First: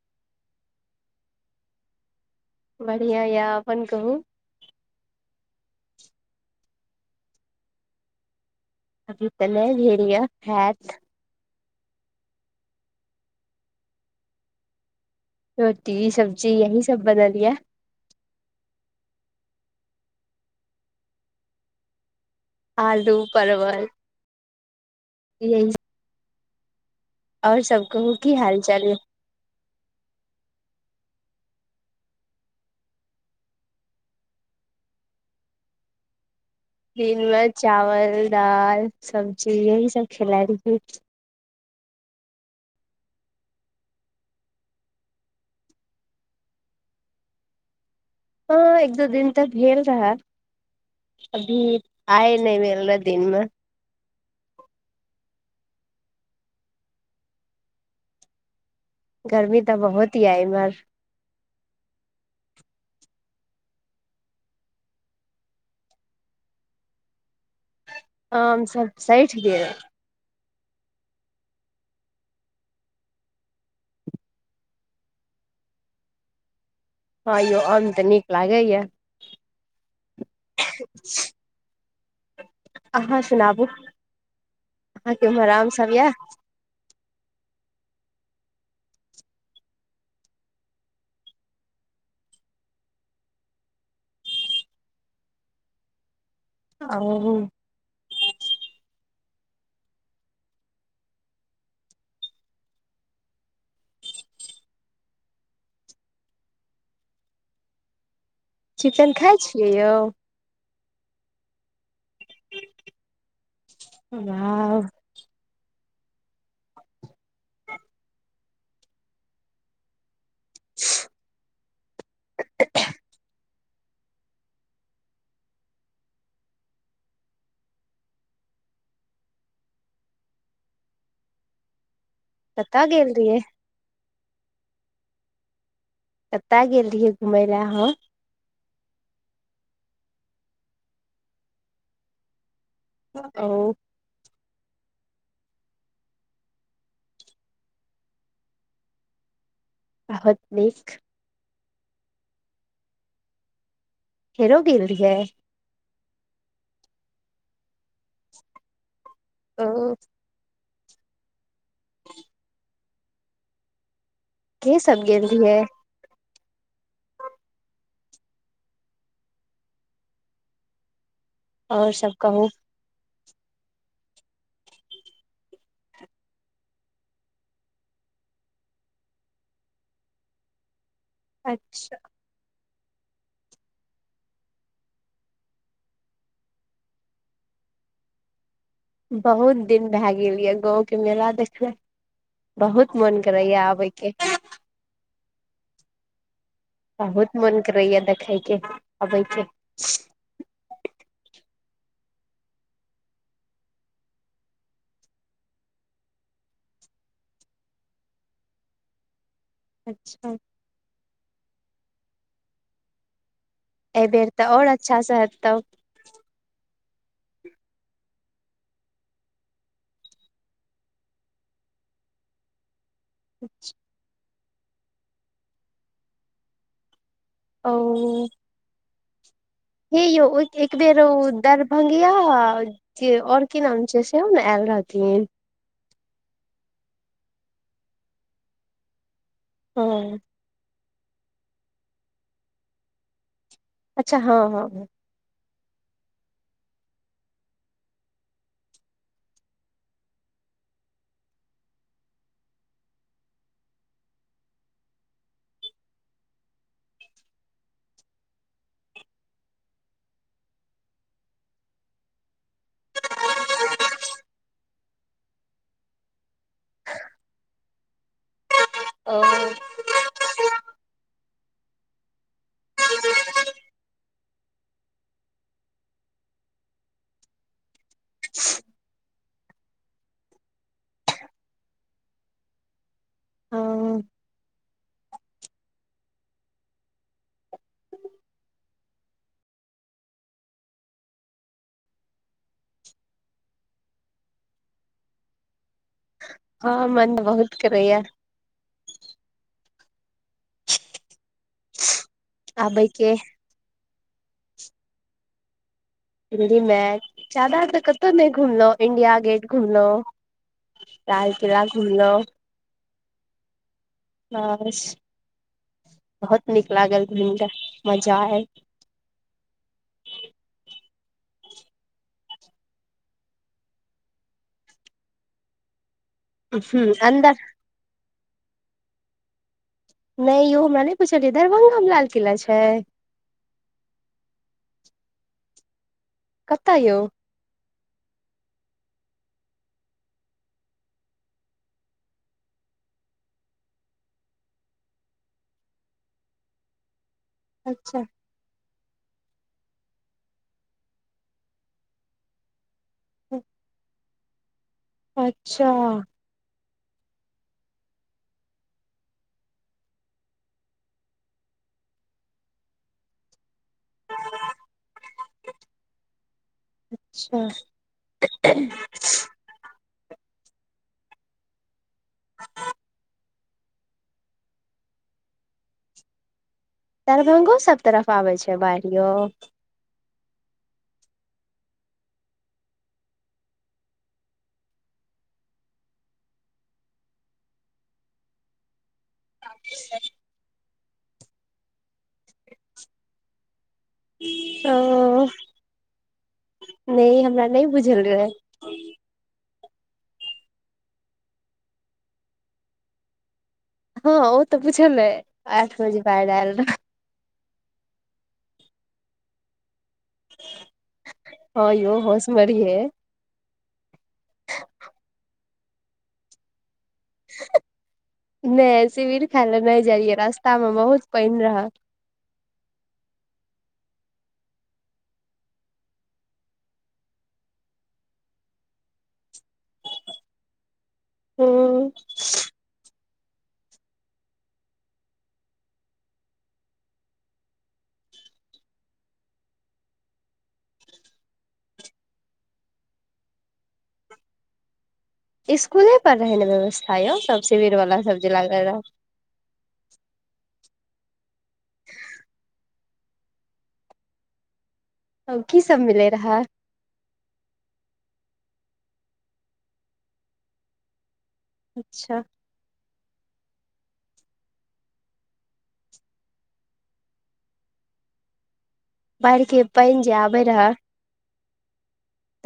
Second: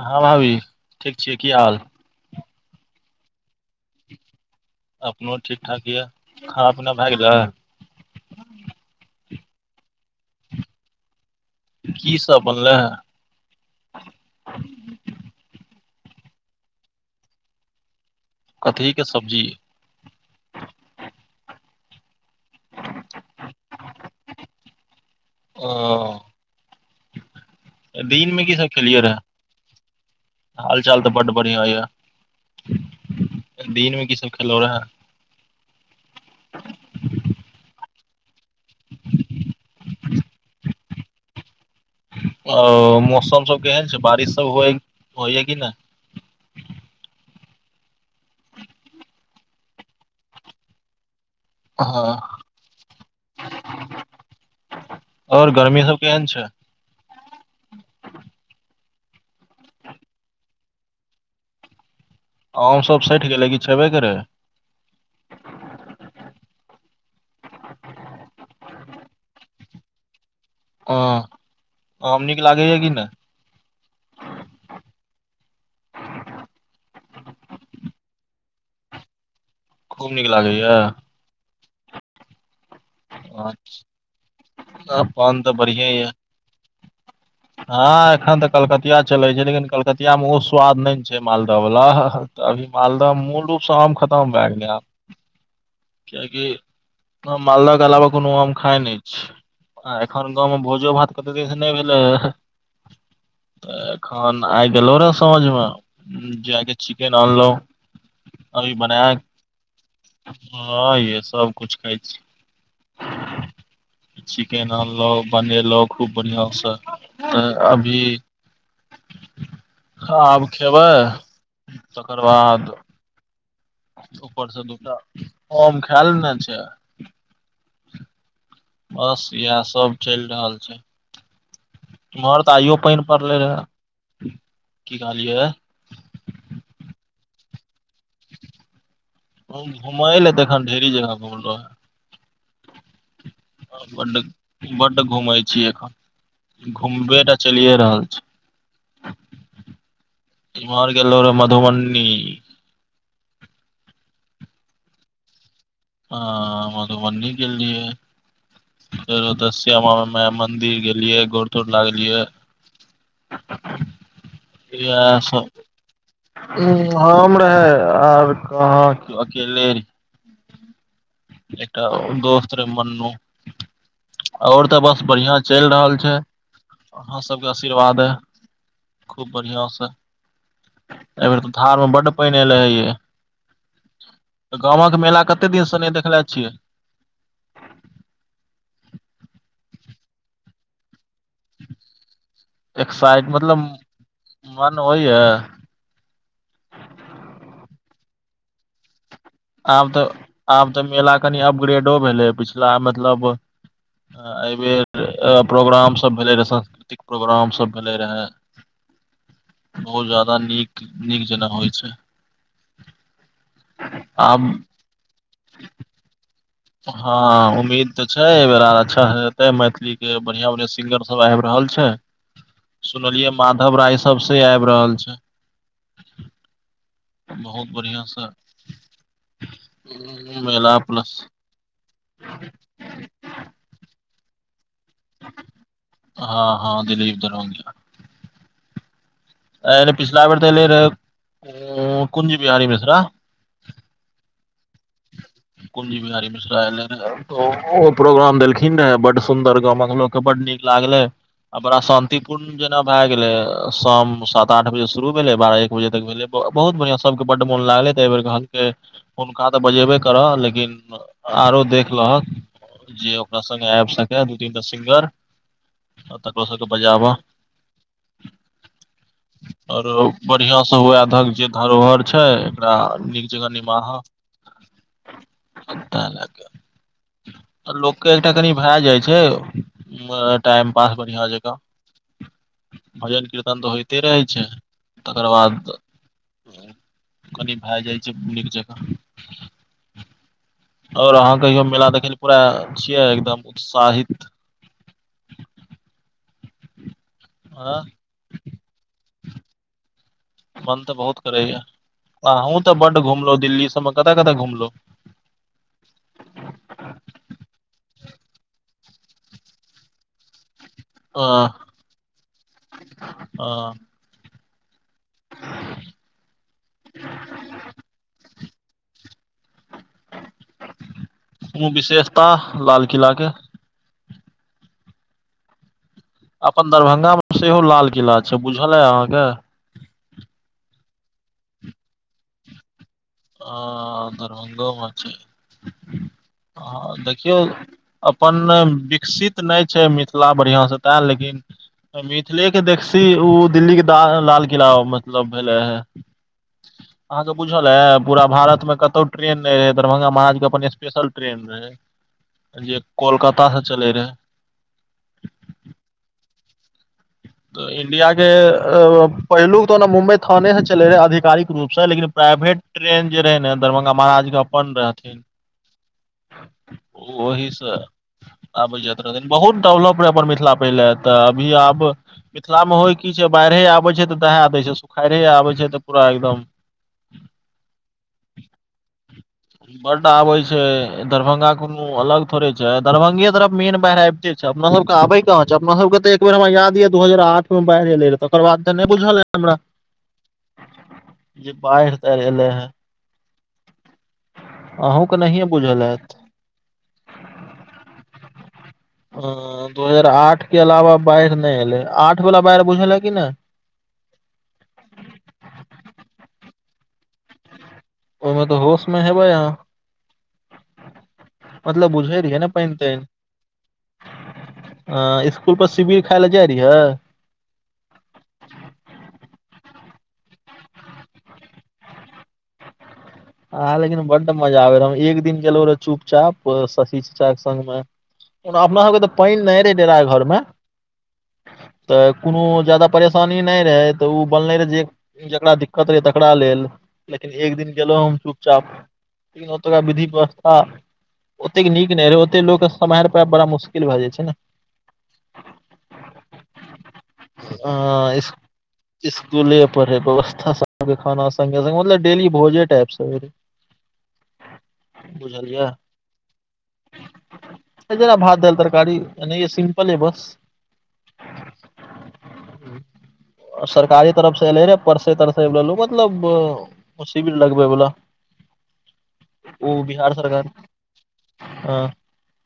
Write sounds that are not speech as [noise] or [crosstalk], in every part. हँ भाभी ठीक छियै की हाल? बढ़िया य अपन कहू। अपनो ठीक ठाक य, खाना पीना भए गेलै? अभी त नहि भेलैया हैत। की सब बनलै? रोटी सब्जी यही सब बनल या। कथीके सब्जी? आलू परवल। यही ओ और सब कहू दिन मे की हाल सब चाल य खेलियै रहै? हाल चाल त बड्ड बढ़िआ या। दिन मे की सब खेलो रहे? दिन मे चावल दाल सब्जी यही सब खेलाय रहियै। ओ मौसम सब केहन छैय बारिश सब हो होइया कि नहि? हँ एक दू दिन तऽ भेल रहा। अभी आय नहि भेल रह दिनमे। आओर गर्मी सब केहन छैय? गर्मी तऽ बहुत यऽ एम्हर। आम सब सठि गेलै कि छेबे करै? आम सब सैठ गेल। ह आम नीक लागैया कि नहि? हँ यौ आम तऽ नीक लागैया। खूब नीक लागैया। अहाँ सुनाबू अहाँ के अपन उम्हर तऽ आम बढ़िये सब ये या? हँ एखन तऽ कलकतिया चलै छैय लेकिन कलकतियामे ओ स्वाद नहि ने छैय मालदह वला। तऽ अभी मालदह मूल रूप से आम खतम भए गेलै आब कियाकि मालदह क अलावा कोनो आम खाय नहि छी आ एखन गाँंव में भोजो भात कते दिन नहि भेलैया। [unintelligible] त एखन आइ गेलव रहैं साझ मे जाके चिकेन अनलहु। अभी चिकन बनाय खाय छियै यौ [unintelligible] सबकुछ खाय चिकेन वाह आनलौ बनेलौ। खूब बढ़िआंसँ तऽ अभी आब खेबै तकर बाद ऊपर से दूटा आम खा लेने छैय। बस यैह सब चैल रहल छैय। उम्हर तऽ आइयो कतय पानी गेल पड़ले रहियै रहे, की कहलियै? कत गेल रहियै घुमय लए अहँ? घुमय ल त अखन ढेरी जगह घुमलौ हैं। ओ बड बड घूमय छी एखन घूमबेटा चलिए रहल छैय। बहुत नीक ओम्हर गेल रहौ मधुबन्नी। फेरो गेल रिहियै? ह मधुबनी गेल रिहयै फेर ओतसे ओ श्यामा माई मन्दिर मन्दिर गेलियै गोड़ तोर लागलियै। के यैहे गेल सब। रहियै उ हम रहे आर कहाँ अकेले एकटा और सब कहू दोस्त रहै मन्नु ओओर त बस बढ़ियाँ चैल रहल छै अहाँ सभके आशीर्वादे खूब बढ़िआं से एहि बेर त धार मे अच्छा, बड पैन एल हैे त गामक मेला कते दिनसँ नहि देखले छियै बहुत दिन भए गेल य गाँंवके मेला देखना बहुत मोन करैया आबैके ओहिए बहुत मन करैया देखयके आब त‌आब त मेला कनि अपग्रेडो भेलै पिछला मतलब एहि बेर प्रोग्राम सब भेले रहे सांस्कृतिक प्रोग्राम सब भेले रहे बहुत अच्छा जादा नीक नीक जेना होइ छै एहिबेर त आब आओर अच्छासँ हेत तब हँ उम्मीद त छै एहि बेरा अच्छा त मैथिलीक के बढ़िआं बढ़िआँ सिंगर सब आबि रहल छै [inaudible] सुनलियै माधव राय सब से आबि रहल छै ओ बहुत बढ़िआँसँ हे यौ ओर के एक बेर प्लस दर गिया जे और की नाम छ सेहो ने आयल रहथिन हँ हँ दिलीप दरभंगिया हँ पिछला बेर त एले रहे कुंज बिहारी मिश्रा अच्छा हँ हँ हँ [inaudible] कुंजी बिहारी मिश्रा एले रह ओहो प्रोग्राम देलखिन बड सुंन्दर गामक लोक क बड नीक लागलै आ बड़ा शान्तिपूर्ण जेना भय गेलै शाम सात आठ बजे शुरू भेलै बारह एक बजे तक भेले बहुत बढ़ियां सब के बड्ड मोन लागले त एहि बेर कहल‌कै हुनका त बजेबे करह लेकिन आरो देख लहक जे ओकरा संगे आबि सकै दू तीन टा सिंगर आ तकरो सभके बजाबा आ आऔरो बढ़िया से हुए धक जे धरोहर छै एकरा नीक जकाँ निमाहा [inaudible] लाग लोक अ एकटा कनि भए जाइ छै टाइम पास बढ़िआं जकाँ भजन कीर्तन त ह होइते रहै छै तकर बाद कनि भए जाइ छै नीक जकाँ आओर अहाँ कहियो मेला देखै लए पूरा छियै एकदम उत्साहित हँ मने बहुत आ करैया मन त बहुत करैया आ हूँ त आबे बड के घुमलहु दिल्ली सबमे कत कतय घुमलो दिल्ली मे जादा त कतहु नहि घुमलहु इंडिया गेट घुमलहु लाल किला घुमलो ओ बस बहुत नीक लागल घुइम क मजा आयल कुनु विशेषता लाल किला के अपन ह अन्दर दरभंगामे सेहो लाल किला छै बुझल ‌अय अहाँके नय यौ हमरा नय बूजहल आय दरभंगामे लालकिला छै ह दरभंगोमे छै कतऽ आहा यौ एते देखियौ अपन विकसित नय छै मिथिला बढ़िआँसँ ते लेकिन मिथिलेके देखसी ओ दिल्लीे द लाल किला मतलब भेलै हे अहाँ सब बुझल ऐब अच्छा पूरा भारतमे कतहु ट्रेन नहि रहै दरभंगा महाराजके अपन स्पेशल ट्रेन रहै कोलकाता से चले रहेै अच्छा त इंडियाके पहिलुक तऽ ने मुम्बइ थानेसँ चलै रहै आधिकारिक रूपसँ लेकिन प्राइवेट ट्रेन जे रहै ने दरभंगा महाराज के अपन रहथिन अच्छा ओओहिसँ आबल जा बहुत डवलप रहे अपन मिथिला पहिले तऽ अभी आब मिथिलां होइ की छै बाढ़े आबै छै तऽ दहा दै छै सुखाड़े आबै छै तऽ पूरा एकदम दरभंगो सब तरफ आबै छै बाढ़ियो बड्ड आबे छै दरभंगा कोनो अलग थोड़े छै दरभंगे तरफ मेन बाहिर आबिते छै च अपना सब के आबे कहाँ छै अपना सब के तऽ एक बेर हमरा याद य दू हजार आठ मे बाढ़ि एलै रह तकर बाद स नहि बुझल ए हमरा जे बाहिर एलै हे अहूँ के ओ नहिए बुझल हेत नहि हमरा नहि बुझल रहय ह दू हजार आठ के अलावा बाढ़ि नहि एले आठ वला बाढ़ि बुझले कि नहि हँ ओ तऽ बुछल आठ बजे बाडल रह ओहिमे तऽ होश में है बा यहाँ हँ मतलब यौ बुझले होश रहिय मे ने रहिये पानि ताएन आ इसकुल पर शिविर खाय लए जाइ रहियै नहि शिविर खाय ले नहि जाइयै रास्ता मे बहुत पानि रहय आह लेकिन बड्ड मजा आबे रहू हम एक दिन गेलहु रह चुपचाप शशि चचाक के सङ्गमे ओ अपना सबके तऽ पाएन नहि रहे डेरा घर मे हूँ तऽ कोनो जादा परेशानी नहि रहै तऽ ओ बनलै रहै जे जकरा दिक्कत रहै तकरा लेल लेकिन एक दिन गेलहुँ हम चुपचाप तत विधि व्यवस्था ओतेक नीक नहि रहै ओते लोकके सम्हारि पइब बड़ा मुश्किल भ जाइ छै ने इसकुले पर रहै ने व्यवस्था यौ सब अ शिविर वालला सब्जी लागल रह इस गुले पर रहै है व्यवथा खाना संगे संगे मतलब डेली भोजे टाइप आर [inaudible] अब की सब मिले रहै जेना भात दाइल तरकारी एनाही सिम्पल है बस ह [inaudible] अच्छा ह [inaudible] सरकारी तरफ से एले रहे परसे तरसे मतलब शिविल लगबे वला बाढ़ि के पानि जे आबे रहै ह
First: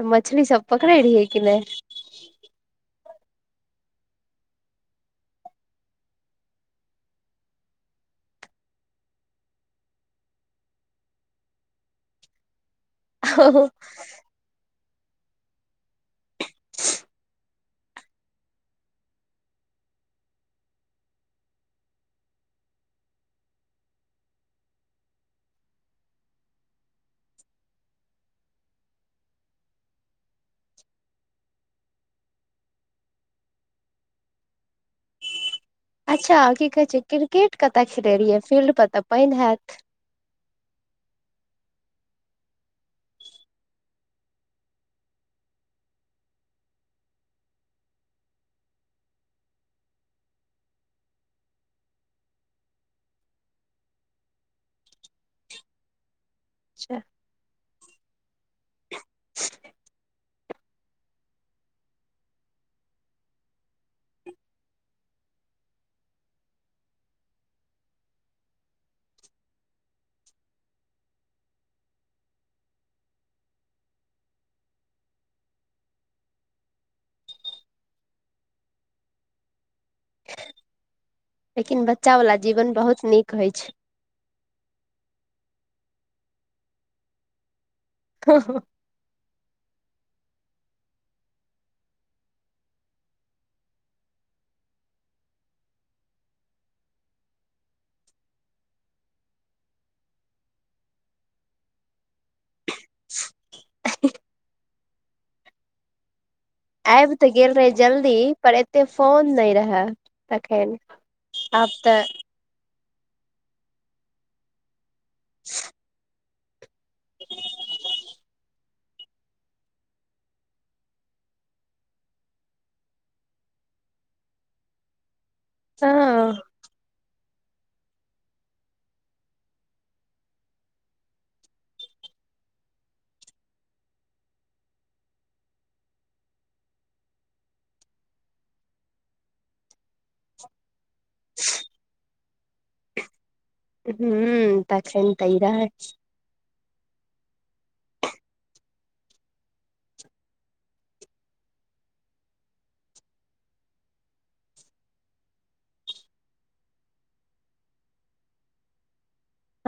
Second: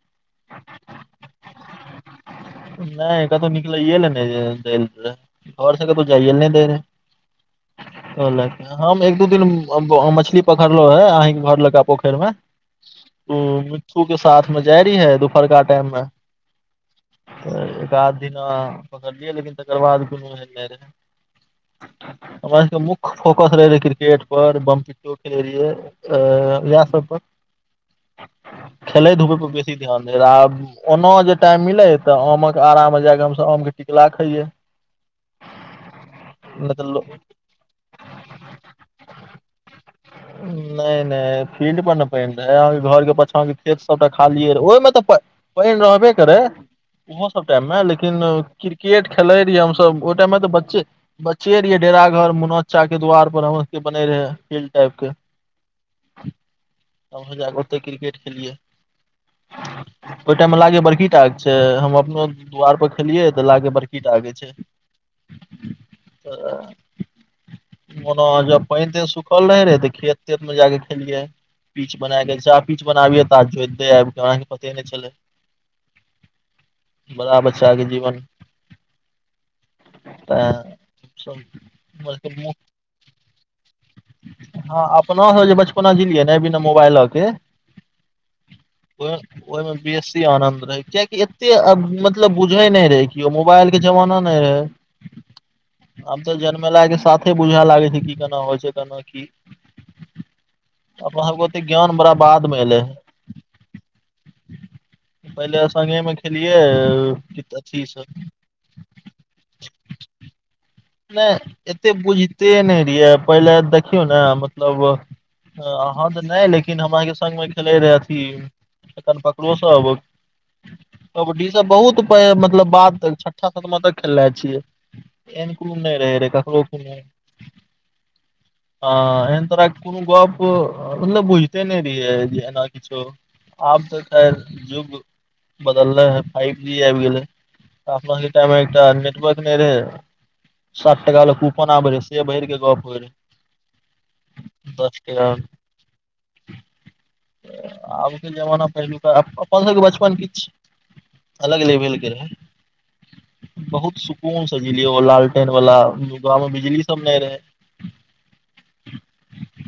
तऽ मछली सब पकड़े रहि है कि नहि नहि क तऽ निकल यल नहि जा आओर सगर तू जाइ एने देर ल हम एक दू दिन मछली पखड़लो है अहं के घर लका पोखरि में उ नहि मिठू के साथ जाय री ह दुपहरका टाइम मे एक आध दिना पकड़लियै लेकिन तकर बाद कोनो एहन नहि रहै हमरा सबके मुख्य फोकस रहे रह क्रिकेट पर बमो एक आ वसप [inaudible] खेलै धुपै पर बेसी ध्यान रह आब ओनो जे टाइम मिले तऽ ओमो आमक आरा मे जाकऽ हमसभ आम के टिकला खैये [unintelligible] अच्छा की नहि कहे तऽ छै क्रिकेट कतय खेले रहियै फील्ड पर तऽ पानि हैत नहि नहि फील्ड पर ने पहिि रहै अहाँके घरके पाछा के खेत सबटा खालियै र ओहिमे तऽ पहिण रहव बरे ओहो सब टाइम मे लेकिन क्रिकेट खेलै रहिय हमस ओहि टाइम मे तऽ बच्चे बच्चे रहिै डेरा घर मनो्चा के द्वार पर हमर सब के बने रहे आएबके अच्छा तब जागते क्रिकेट खेलियै ओ टाम मे लागे बड़की टाक छै हम अपनो दु्वार पर खेलिय ते लागे बड़की टाक छै मनो ज पान त सुख कल रहे रहे त खेत तेत में जाके खेलियै पीच बना गेल छै पीच बनाबिय तऽ जे आब क अहाँके पते नहि छलै बड़ा बच्चा के जीवन लेकिन बच्चा वालला जीवन बहुत नीक होइ छै हँ अपना सब जे बचपना जियै ने बिना मोबाइलके ह हॅ पर ओहिमें बेसी आनंद रहे कआकि एते आब मतलब बुझे नहि रहे कि ओ मोबाइल के जमाना नहि रहे आ तऽ जन्म ल के साथे बुझए लागे छै की केना होएछै कोना कि अब ज्ञान बड़ा बाद [unintelligible] मे एले है पहिले सगे मे खेलियए आबि तऽ गेल रहे कितथस जल्दी पर एते फोन नहि रहय तखन नहि आब एते तऽ बुझिते नहि रहियै पहिले देखियौ ने मतलब अहाँ तऽ नहि लेकिन हम अहाँके संग खेलैत रहए अथी एखैन पकड़ो सब कबड्डी से बहुत मतलब बात छठा सदमा तक खेलने छिए एन कोम नहि रहै रे हँ ककरो ओ आ एन तोरा कोनो गप मतलब बुझिते ने रियै जे एना आब तऽ खैर जुग बदलले हे फाइव जी आबि गेले अपना के टाइम मे एकटा नेटवर्क नहि रहे साात टाला कूपन आबरे से बैरकेे गप होइ रहै हू तखनि तऽ इ रह आबके जमाना पहिलुका अपन सबके बचपन किछ अलग लेवेल के रहै बहुत सुकून से जियै ओ लाल एन वालला गाँंव मे बिजली सब नहि रहे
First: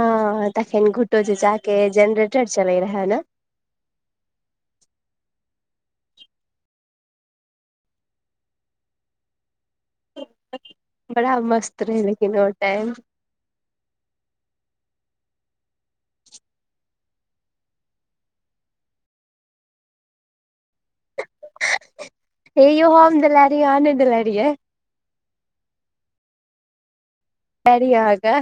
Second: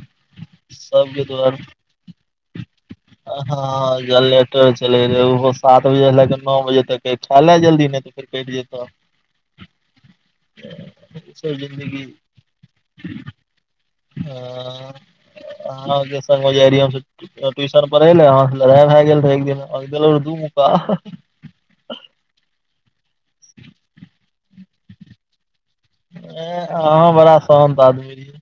हँ तखन घुटो सबके जे दुआर जा के जेनरेटर चले रहे ने हँ ज लेटर चले रह ओ सात बजे लए के नओ बजे तक खाय ले जल्दी नहि र कटि जेतऽ ई बड़ा सब मस्त रहै लेकिन ओ टाइम [inaudible] ह आ सङ मज ट्यूशन पढ़े ने लड़ाइ भए गेल रहै एक दिन एक दूका ह यौ हम हम देल री अहाँ नहि देले रहिए ऐ आहा बड़ा शान्त फैरी आहा के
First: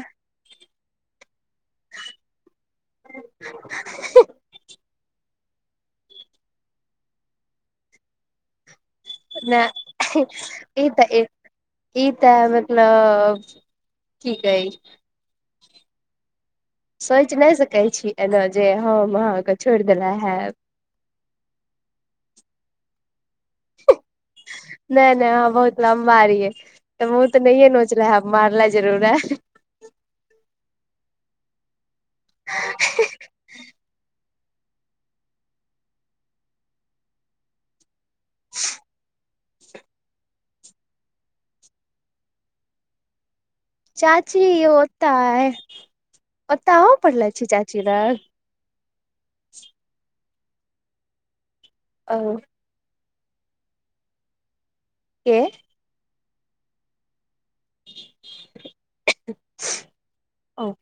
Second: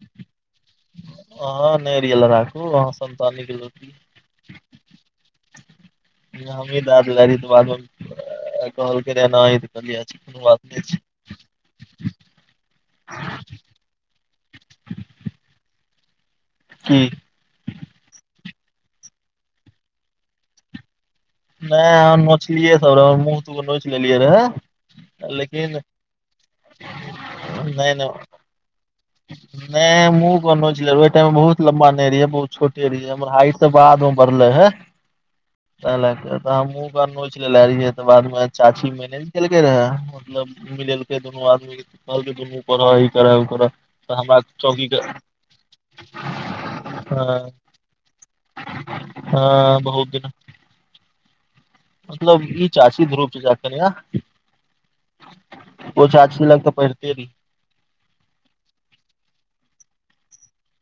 हँ नेरिहिए लराकू अह संन्ताान निकलहु हमी दाददारी त बादमे कॉल करय न तऽ कहलिय अ नहि कोनो बात ई नहि तऽ ई तऽ मतलब ठ ह ज की सोचि नहि सकैत छी, एना जे हम अहाँकेँ छोड़ि देनेहाब नहि हम नोचलियै सभ रह मुँह तोगो नोच लेलियै रहे नहि-नहि आहा लेकिन बहुत लम मारियै तऽ मुह तऽ नहिये नहि नहि नोचले है मारले जरूर है नहि मुँह कोनो छल ओ टाइमे बहुत लम्बा नहि रहियै बहुत छोटे रहि हमर हाइट बादमे बढ़ले हे ता लेके तऽ हमके नोच लेने रहियै बादमे चाची मेने। लेलके रहै, मतलब मिलेलके। दुनू आदमी कहलकै दुनू करऽ, ई कर, ओ कर। चाची य ओता, ओता पढ़ले छी चाची लग। हँ, बहुत दिन। ओ मतलब ई चाची धारुप चाचा के कनियाँ। के? ओ चाची लगते बैसले रही। ओ, ओ।